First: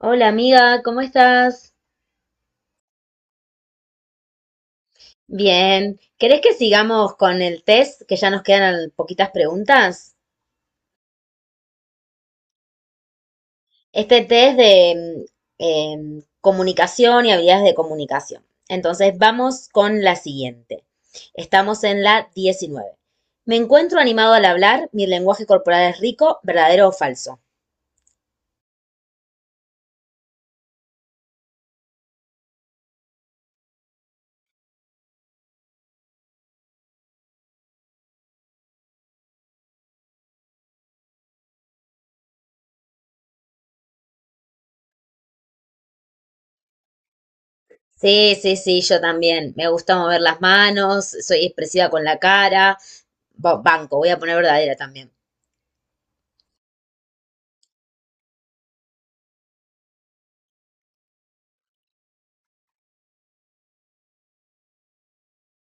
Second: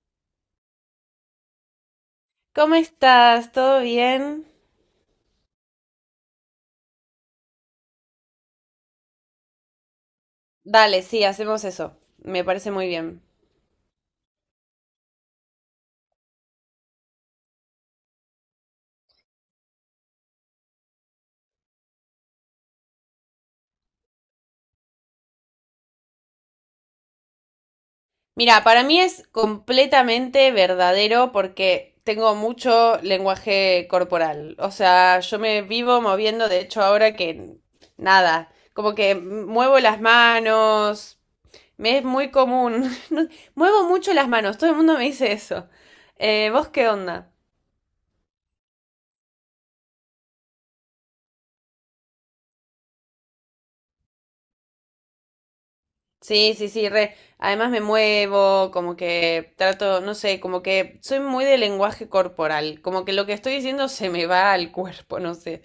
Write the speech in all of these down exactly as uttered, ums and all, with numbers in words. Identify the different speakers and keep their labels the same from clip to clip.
Speaker 1: Hola amiga, ¿cómo estás?
Speaker 2: ¿Cómo estás? ¿Todo bien?
Speaker 1: Bien. ¿Querés que sigamos con el test? Que ya nos quedan al- poquitas preguntas.
Speaker 2: Dale, sí, hacemos eso. Me parece muy bien.
Speaker 1: Este test de mm, em, comunicación y habilidades de comunicación. Entonces, vamos con la siguiente. Estamos en la diecinueve. Me encuentro animado al hablar, mi lenguaje corporal es rico, ¿verdadero o falso?
Speaker 2: Mira, para mí es completamente verdadero porque tengo mucho lenguaje corporal. O sea, yo me vivo moviendo, de hecho, ahora que nada, como que muevo las manos. Me es muy común. No- Muevo mucho las manos, todo el mundo me dice eso. Eh, ¿vos qué onda?
Speaker 1: Sí, sí, sí, yo también. Me gusta mover las manos, soy expresiva con la cara. Ba- Banco, voy a poner verdadera también.
Speaker 2: Sí, sí, sí, re. Además me muevo, como que trato, no sé, como que soy muy de lenguaje corporal, como que lo que estoy diciendo se me va al cuerpo, no sé.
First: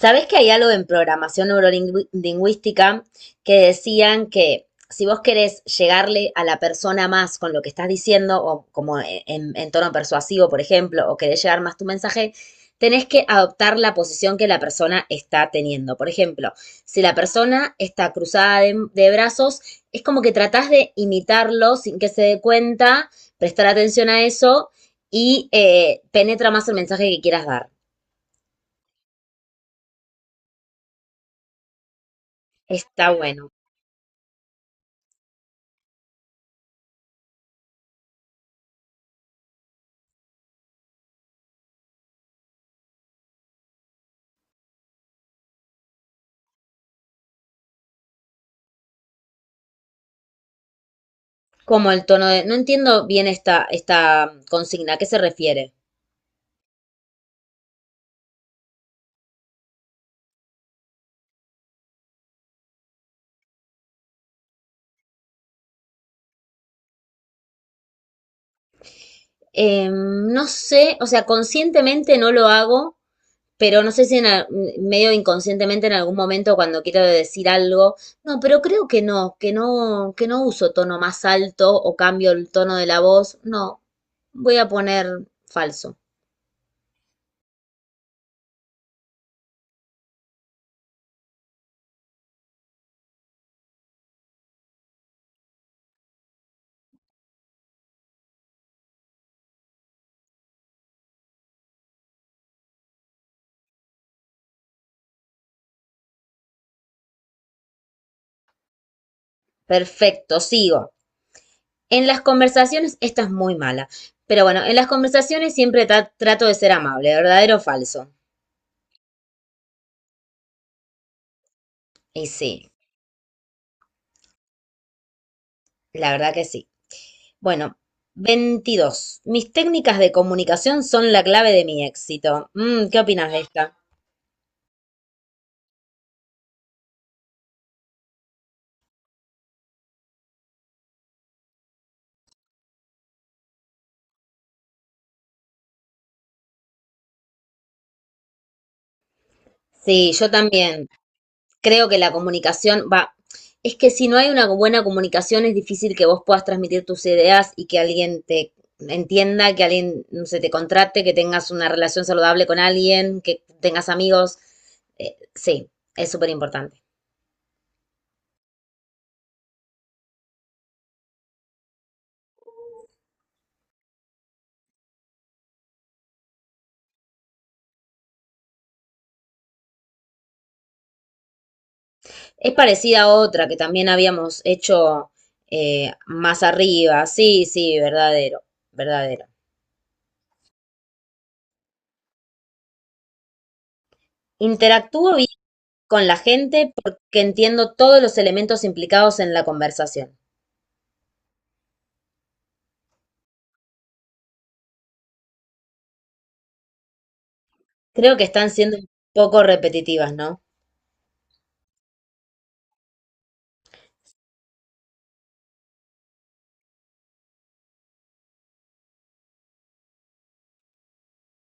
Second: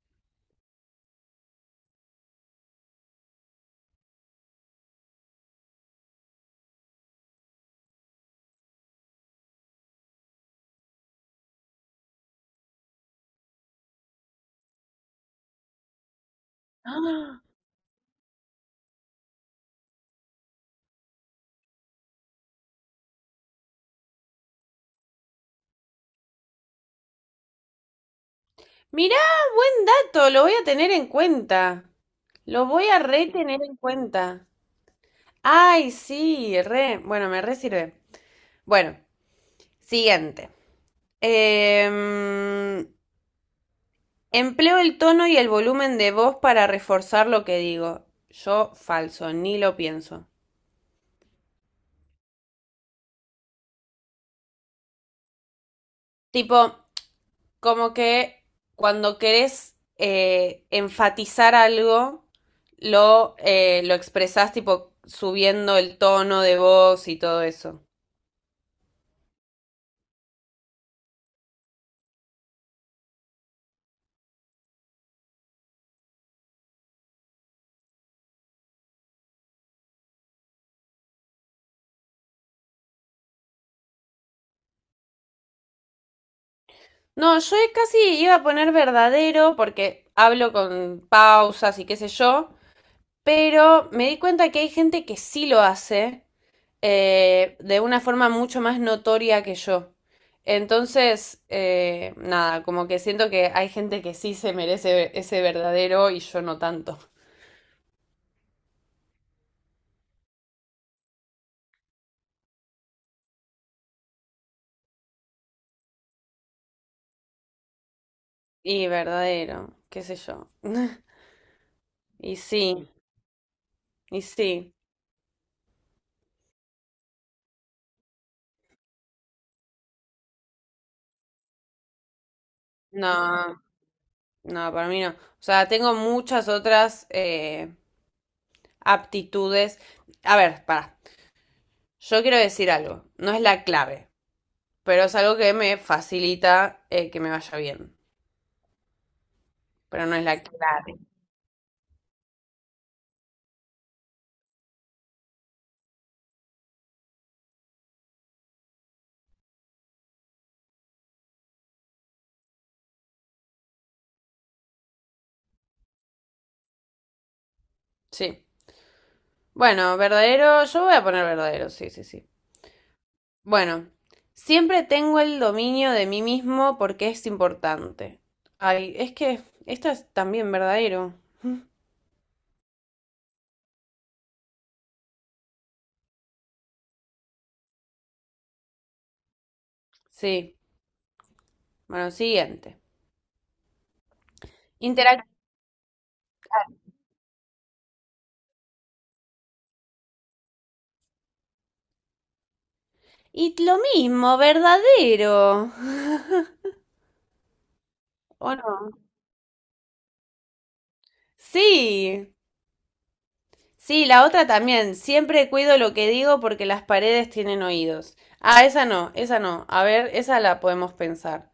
Speaker 1: Sabés que hay algo en programación neurolingüística que decían que si vos querés llegarle a la persona más con lo que estás diciendo, o como en, en tono persuasivo, por ejemplo, o querés llegar más tu mensaje, tenés que adoptar la posición que la persona está teniendo. Por ejemplo, si la
Speaker 2: ¡Ah!
Speaker 1: persona está cruzada de, de brazos, es como que tratás de imitarlo sin que se dé cuenta, prestar atención a eso y eh, penetra más el mensaje que quieras dar.
Speaker 2: Mirá, esto, lo voy a tener en cuenta. Lo voy a
Speaker 1: Está
Speaker 2: re
Speaker 1: bueno.
Speaker 2: tener en cuenta. Ay, sí, re. Bueno, me re sirve. Bueno, siguiente. Em, empleo el tono y el volumen de voz para reforzar lo que digo. Yo falso, ni lo pienso.
Speaker 1: Como el tono de... No entiendo bien esta, esta consigna, ¿a qué se refiere?
Speaker 2: Tipo, como que cuando querés eh, enfatizar algo, lo, eh, lo expresás tipo subiendo el tono de voz y todo eso.
Speaker 1: Eh, no sé, o sea, conscientemente no lo hago, pero no sé si en, al- medio inconscientemente en algún momento cuando quiero decir algo, no, pero creo que no, que no, que no uso tono más alto o cambio el tono de la voz, no, voy a poner falso.
Speaker 2: No, yo casi iba a poner verdadero porque hablo con pausas y qué sé yo, pero me di cuenta que hay gente que sí lo hace eh, de una forma mucho más notoria que yo. Entonces, eh, nada, como que siento que hay gente que sí se merece ese verdadero y yo no tanto.
Speaker 1: Perfecto, sigo. En las conversaciones, esta es muy mala, pero bueno, en las conversaciones siempre tra- trato de ser amable, ¿verdadero o falso?
Speaker 2: Y verdadero, qué sé yo.
Speaker 1: Y
Speaker 2: Y
Speaker 1: sí.
Speaker 2: sí, y sí.
Speaker 1: La verdad que sí. Bueno, veintidós. Mis técnicas de comunicación son la clave de mi éxito. Mm, ¿qué opinas de
Speaker 2: No,
Speaker 1: esta?
Speaker 2: no, para mí no. O sea, tengo muchas otras eh, aptitudes. A ver, para. Yo quiero decir algo. No es la clave, pero es algo que me facilita eh, que me vaya bien. Pero
Speaker 1: Sí,
Speaker 2: no es
Speaker 1: yo
Speaker 2: la
Speaker 1: también.
Speaker 2: clave.
Speaker 1: Creo que la comunicación va. Es que si no hay una buena comunicación es difícil que vos puedas transmitir tus ideas y que alguien te entienda, que alguien se te contrate, que tengas una relación saludable con alguien, que tengas amigos. Eh, sí, es súper importante.
Speaker 2: Sí. Bueno, verdadero, yo voy a poner verdadero, sí, sí, sí. Bueno, siempre tengo el dominio de mí mismo porque es importante. Ay, es que esto es también verdadero.
Speaker 1: Es parecida a otra que también habíamos hecho eh, más arriba. Sí, sí, verdadero, verdadero.
Speaker 2: Sí, bueno, siguiente.
Speaker 1: Interactúo
Speaker 2: Interac-
Speaker 1: bien con la gente porque entiendo todos los elementos implicados en la conversación.
Speaker 2: Y lo mismo, verdadero.
Speaker 1: Creo que
Speaker 2: ¿O
Speaker 1: están
Speaker 2: no?
Speaker 1: siendo un poco repetitivas, ¿no?
Speaker 2: Sí, sí, la otra también. Siempre cuido lo que digo porque las paredes tienen oídos. Ah, esa no, esa no. A ver, esa la podemos pensar.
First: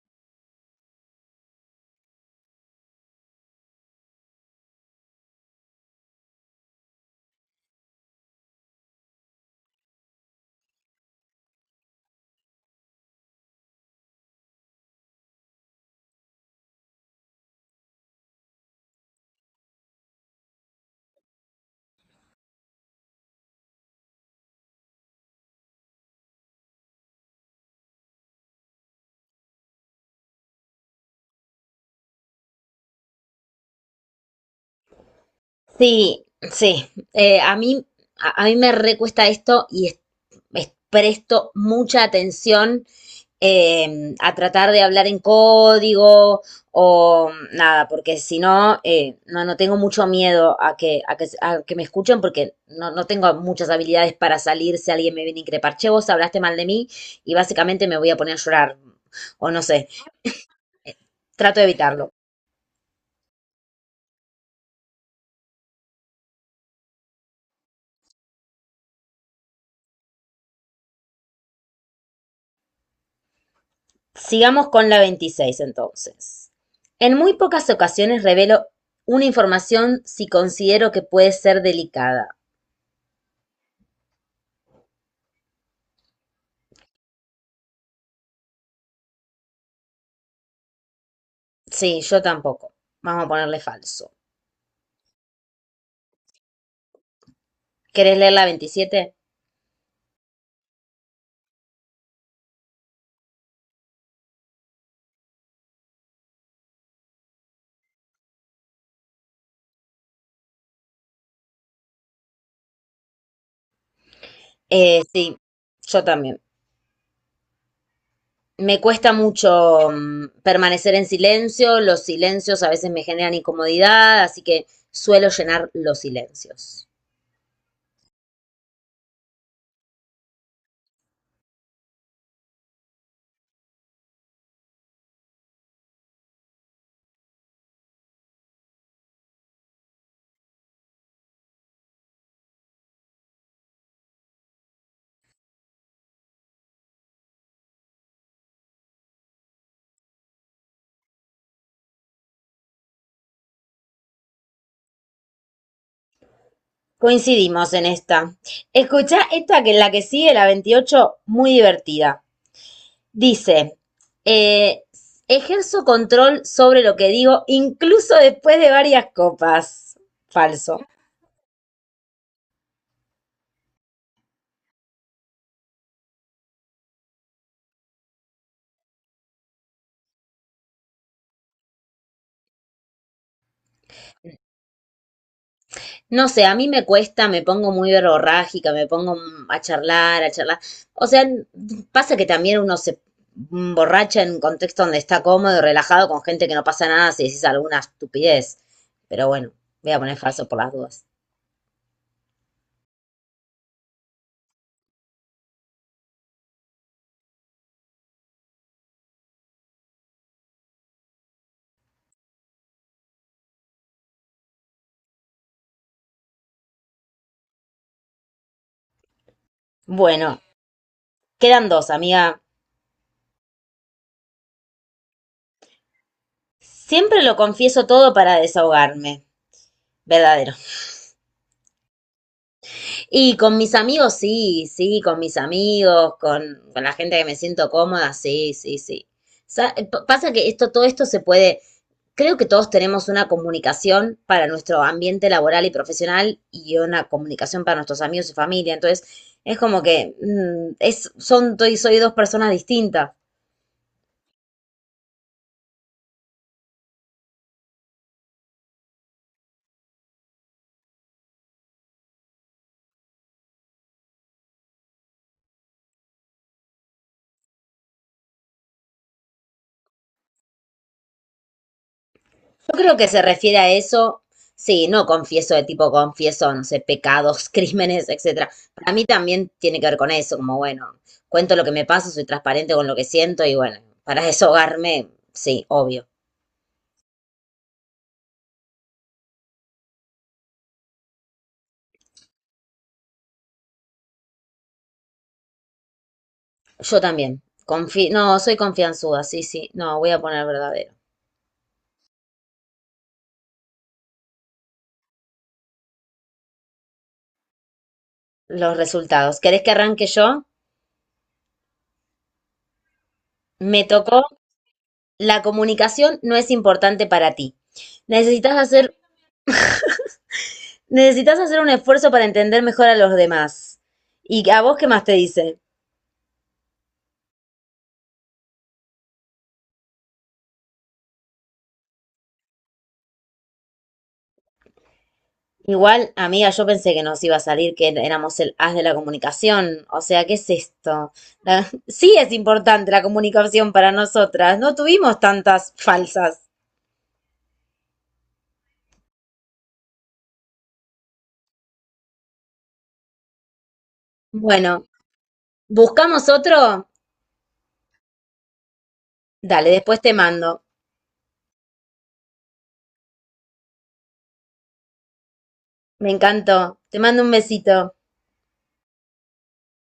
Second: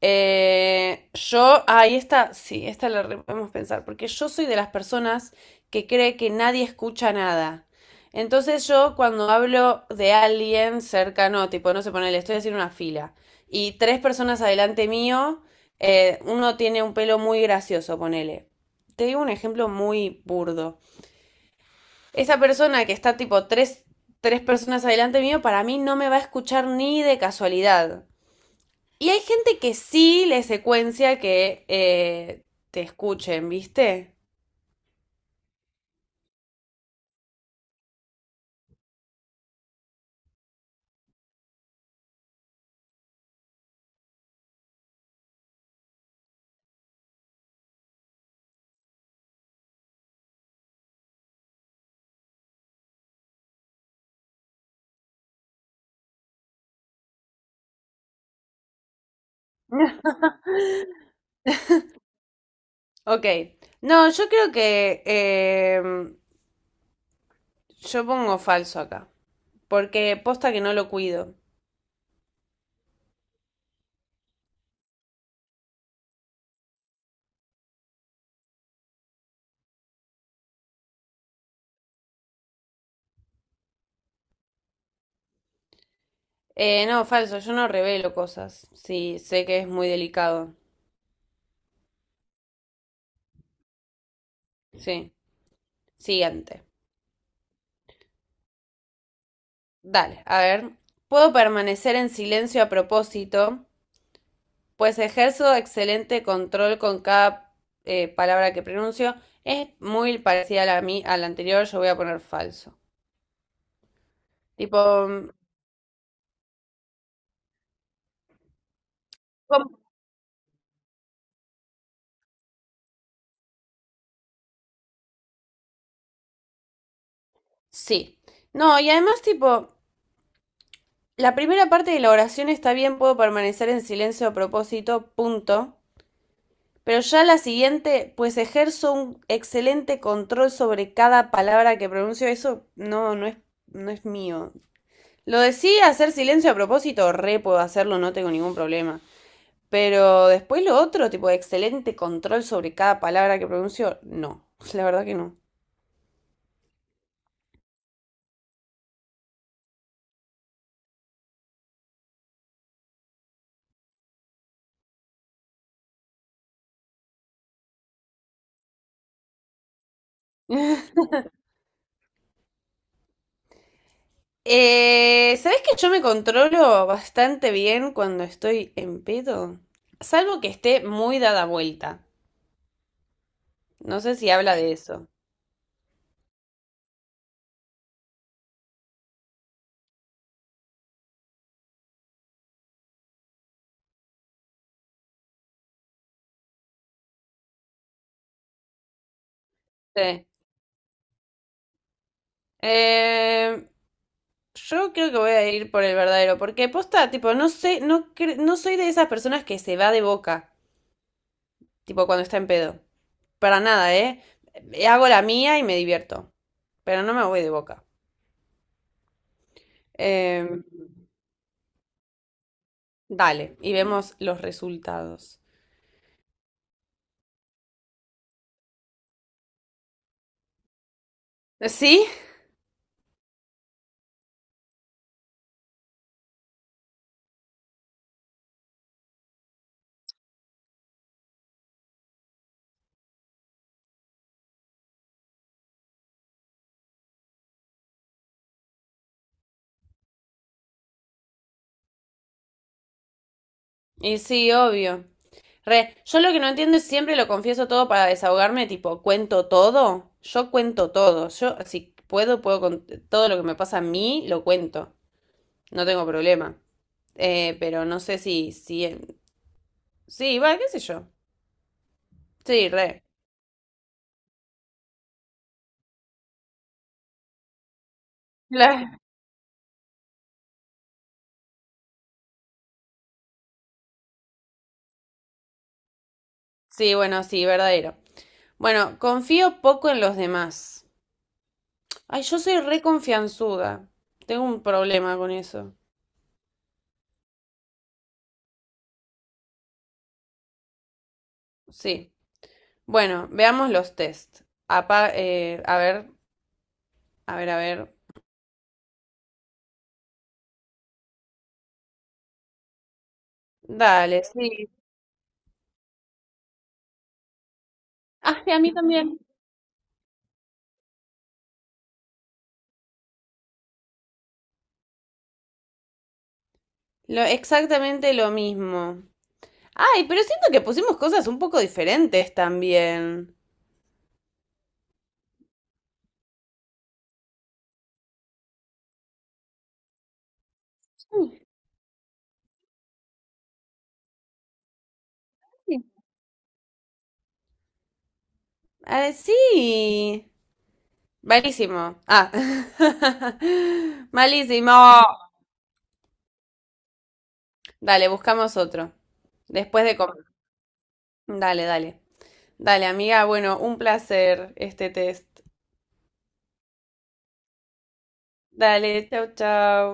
Speaker 2: Eh, yo, ahí está, sí, esta la re- podemos pensar, porque yo soy de las personas que cree que nadie escucha nada. Entonces yo cuando hablo de alguien cercano, tipo, no sé, ponele, estoy haciendo una fila y tres personas adelante mío, eh, uno tiene un pelo muy gracioso, ponele. Te digo un ejemplo muy burdo. Esa persona que está tipo tres, tres personas adelante mío, para mí no me va a escuchar ni de casualidad. Y hay gente que sí le secuencia que eh, te escuchen, ¿viste?
Speaker 1: Sí, sí. Eh, a mí, a, a mí me recuesta esto y es- es- presto mucha atención eh, a tratar de hablar en código o nada, porque si no, eh, no, no tengo mucho miedo a que, a que, a que me escuchen porque no, no tengo muchas habilidades para salir si alguien me viene a increpar, che, vos hablaste mal de mí y básicamente me voy a poner a llorar o no sé, trato de evitarlo.
Speaker 2: Ok. No, yo creo que em, yo pongo falso acá, porque posta que no lo cuido.
Speaker 1: Sigamos con la veintiséis entonces. En muy pocas ocasiones revelo una información si considero que puede ser delicada.
Speaker 2: Eh, no, falso, yo no revelo cosas. Sí, sé que es muy delicado.
Speaker 1: Sí, yo tampoco. Vamos a ponerle falso.
Speaker 2: Sí. Siguiente.
Speaker 1: ¿Querés leer la veintisiete?
Speaker 2: Dale, a ver. Puedo permanecer en silencio a propósito pues ejerzo excelente control con cada eh, palabra que pronuncio. Es muy parecida a la, mi- a la anterior, yo voy a poner falso. Tipo,
Speaker 1: Eh,
Speaker 2: mm,
Speaker 1: sí, yo también. Me cuesta
Speaker 2: ¿cómo?
Speaker 1: mucho mm, permanecer en silencio, los silencios a veces me generan incomodidad, así que suelo llenar los silencios.
Speaker 2: Sí. No, y además, tipo, la primera parte de la oración está bien, puedo permanecer en silencio a propósito, punto. Pero ya la siguiente, pues ejerzo un excelente control sobre cada palabra que pronuncio. Eso no, no es, no es mío. Lo de sí, hacer silencio a propósito, re puedo hacerlo, no tengo ningún problema. Pero después lo otro, tipo, excelente control sobre cada palabra que pronuncio, no, la verdad que no.
Speaker 1: Coincidimos en esta. Escucha esta que es la que sigue, la veintiocho, muy divertida. Dice, eh, ejerzo control sobre lo que digo incluso después de varias copas. Falso.
Speaker 2: Eh, ¿sabes que yo me controlo bastante bien cuando estoy en pedo? Salvo que esté muy dada vuelta. No sé si habla de eso.
Speaker 1: No sé, a mí me cuesta, me pongo muy verborrágica, me pongo a charlar, a charlar. O sea, pasa que también uno se borracha en un contexto donde está cómodo y relajado con gente que no pasa nada si dices alguna estupidez. Pero bueno, voy a poner
Speaker 2: Sí.
Speaker 1: falso por las dudas.
Speaker 2: Eh, yo creo que voy a ir por el verdadero, porque posta, tipo, no sé, no, cre- no soy de esas personas que se va de boca. Tipo cuando está en pedo. Para nada, ¿eh? Hago la mía y me divierto. Pero no me voy de boca.
Speaker 1: Bueno,
Speaker 2: Eh,
Speaker 1: quedan dos, amiga.
Speaker 2: dale, y vemos los resultados.
Speaker 1: Siempre lo confieso todo para desahogarme. Verdadero.
Speaker 2: ¿Sí?
Speaker 1: Y con mis amigos, sí, sí, con mis amigos, con, con la gente que me siento cómoda, sí, sí, sí. Sa- Pasa que esto, todo esto se puede, creo que todos tenemos una comunicación para nuestro ambiente laboral y profesional y una comunicación para nuestros amigos y familia. Entonces, es como que mm, es, son, soy, soy dos personas distintas.
Speaker 2: Y sí, obvio. Re, yo lo que no entiendo es siempre lo confieso todo para desahogarme, tipo, cuento todo. Yo cuento todo. Yo, si puedo, puedo con todo lo que me pasa a mí, lo cuento. No tengo problema. Eh, pero no sé si, si, sí, va, qué sé yo. Sí,
Speaker 1: Yo creo
Speaker 2: re.
Speaker 1: que se refiere a eso, sí, no confieso de tipo confieso, no sé, pecados, crímenes, etcétera. Para
Speaker 2: La-
Speaker 1: mí también tiene que ver con eso, como bueno, cuento lo que me pasa, soy transparente con lo que siento y bueno, para desahogarme, sí, obvio.
Speaker 2: Sí, bueno, sí, verdadero. Bueno, confío poco en los demás. Ay, yo soy re confianzuda. Tengo un problema con eso.
Speaker 1: Yo también. Confi no, soy confianzuda, sí, sí. No, voy a poner verdadero.
Speaker 2: Sí. Bueno, veamos los test. Apa- eh, a ver, a ver, a ver.
Speaker 1: Los resultados. ¿Querés que arranque yo? Me
Speaker 2: Dale,
Speaker 1: tocó.
Speaker 2: sí.
Speaker 1: La comunicación no es importante para ti.
Speaker 2: Ah, sí,
Speaker 1: Necesitas
Speaker 2: a mí
Speaker 1: hacer,
Speaker 2: también.
Speaker 1: Necesitas hacer un esfuerzo para entender mejor a los demás. ¿Y a vos qué más te dice?
Speaker 2: Lo, exactamente lo mismo. Ay, pero siento que pusimos cosas un poco diferentes también.
Speaker 1: Igual, amiga, yo pensé que nos iba a salir que éramos el as de la comunicación. O sea, ¿qué es esto? La- Sí es importante la comunicación para nosotras. No tuvimos tantas
Speaker 2: Sí.
Speaker 1: falsas.
Speaker 2: Ah, sí. Malísimo. Ah. Malísimo.
Speaker 1: Bueno, ¿buscamos otro?
Speaker 2: Dale, buscamos otro.
Speaker 1: Dale,
Speaker 2: Después de
Speaker 1: después te
Speaker 2: comer.
Speaker 1: mando.
Speaker 2: Dale, dale. Dale, amiga, bueno, un placer este test.
Speaker 1: Me encantó. Te mando un besito.
Speaker 2: Dale, chau, chau.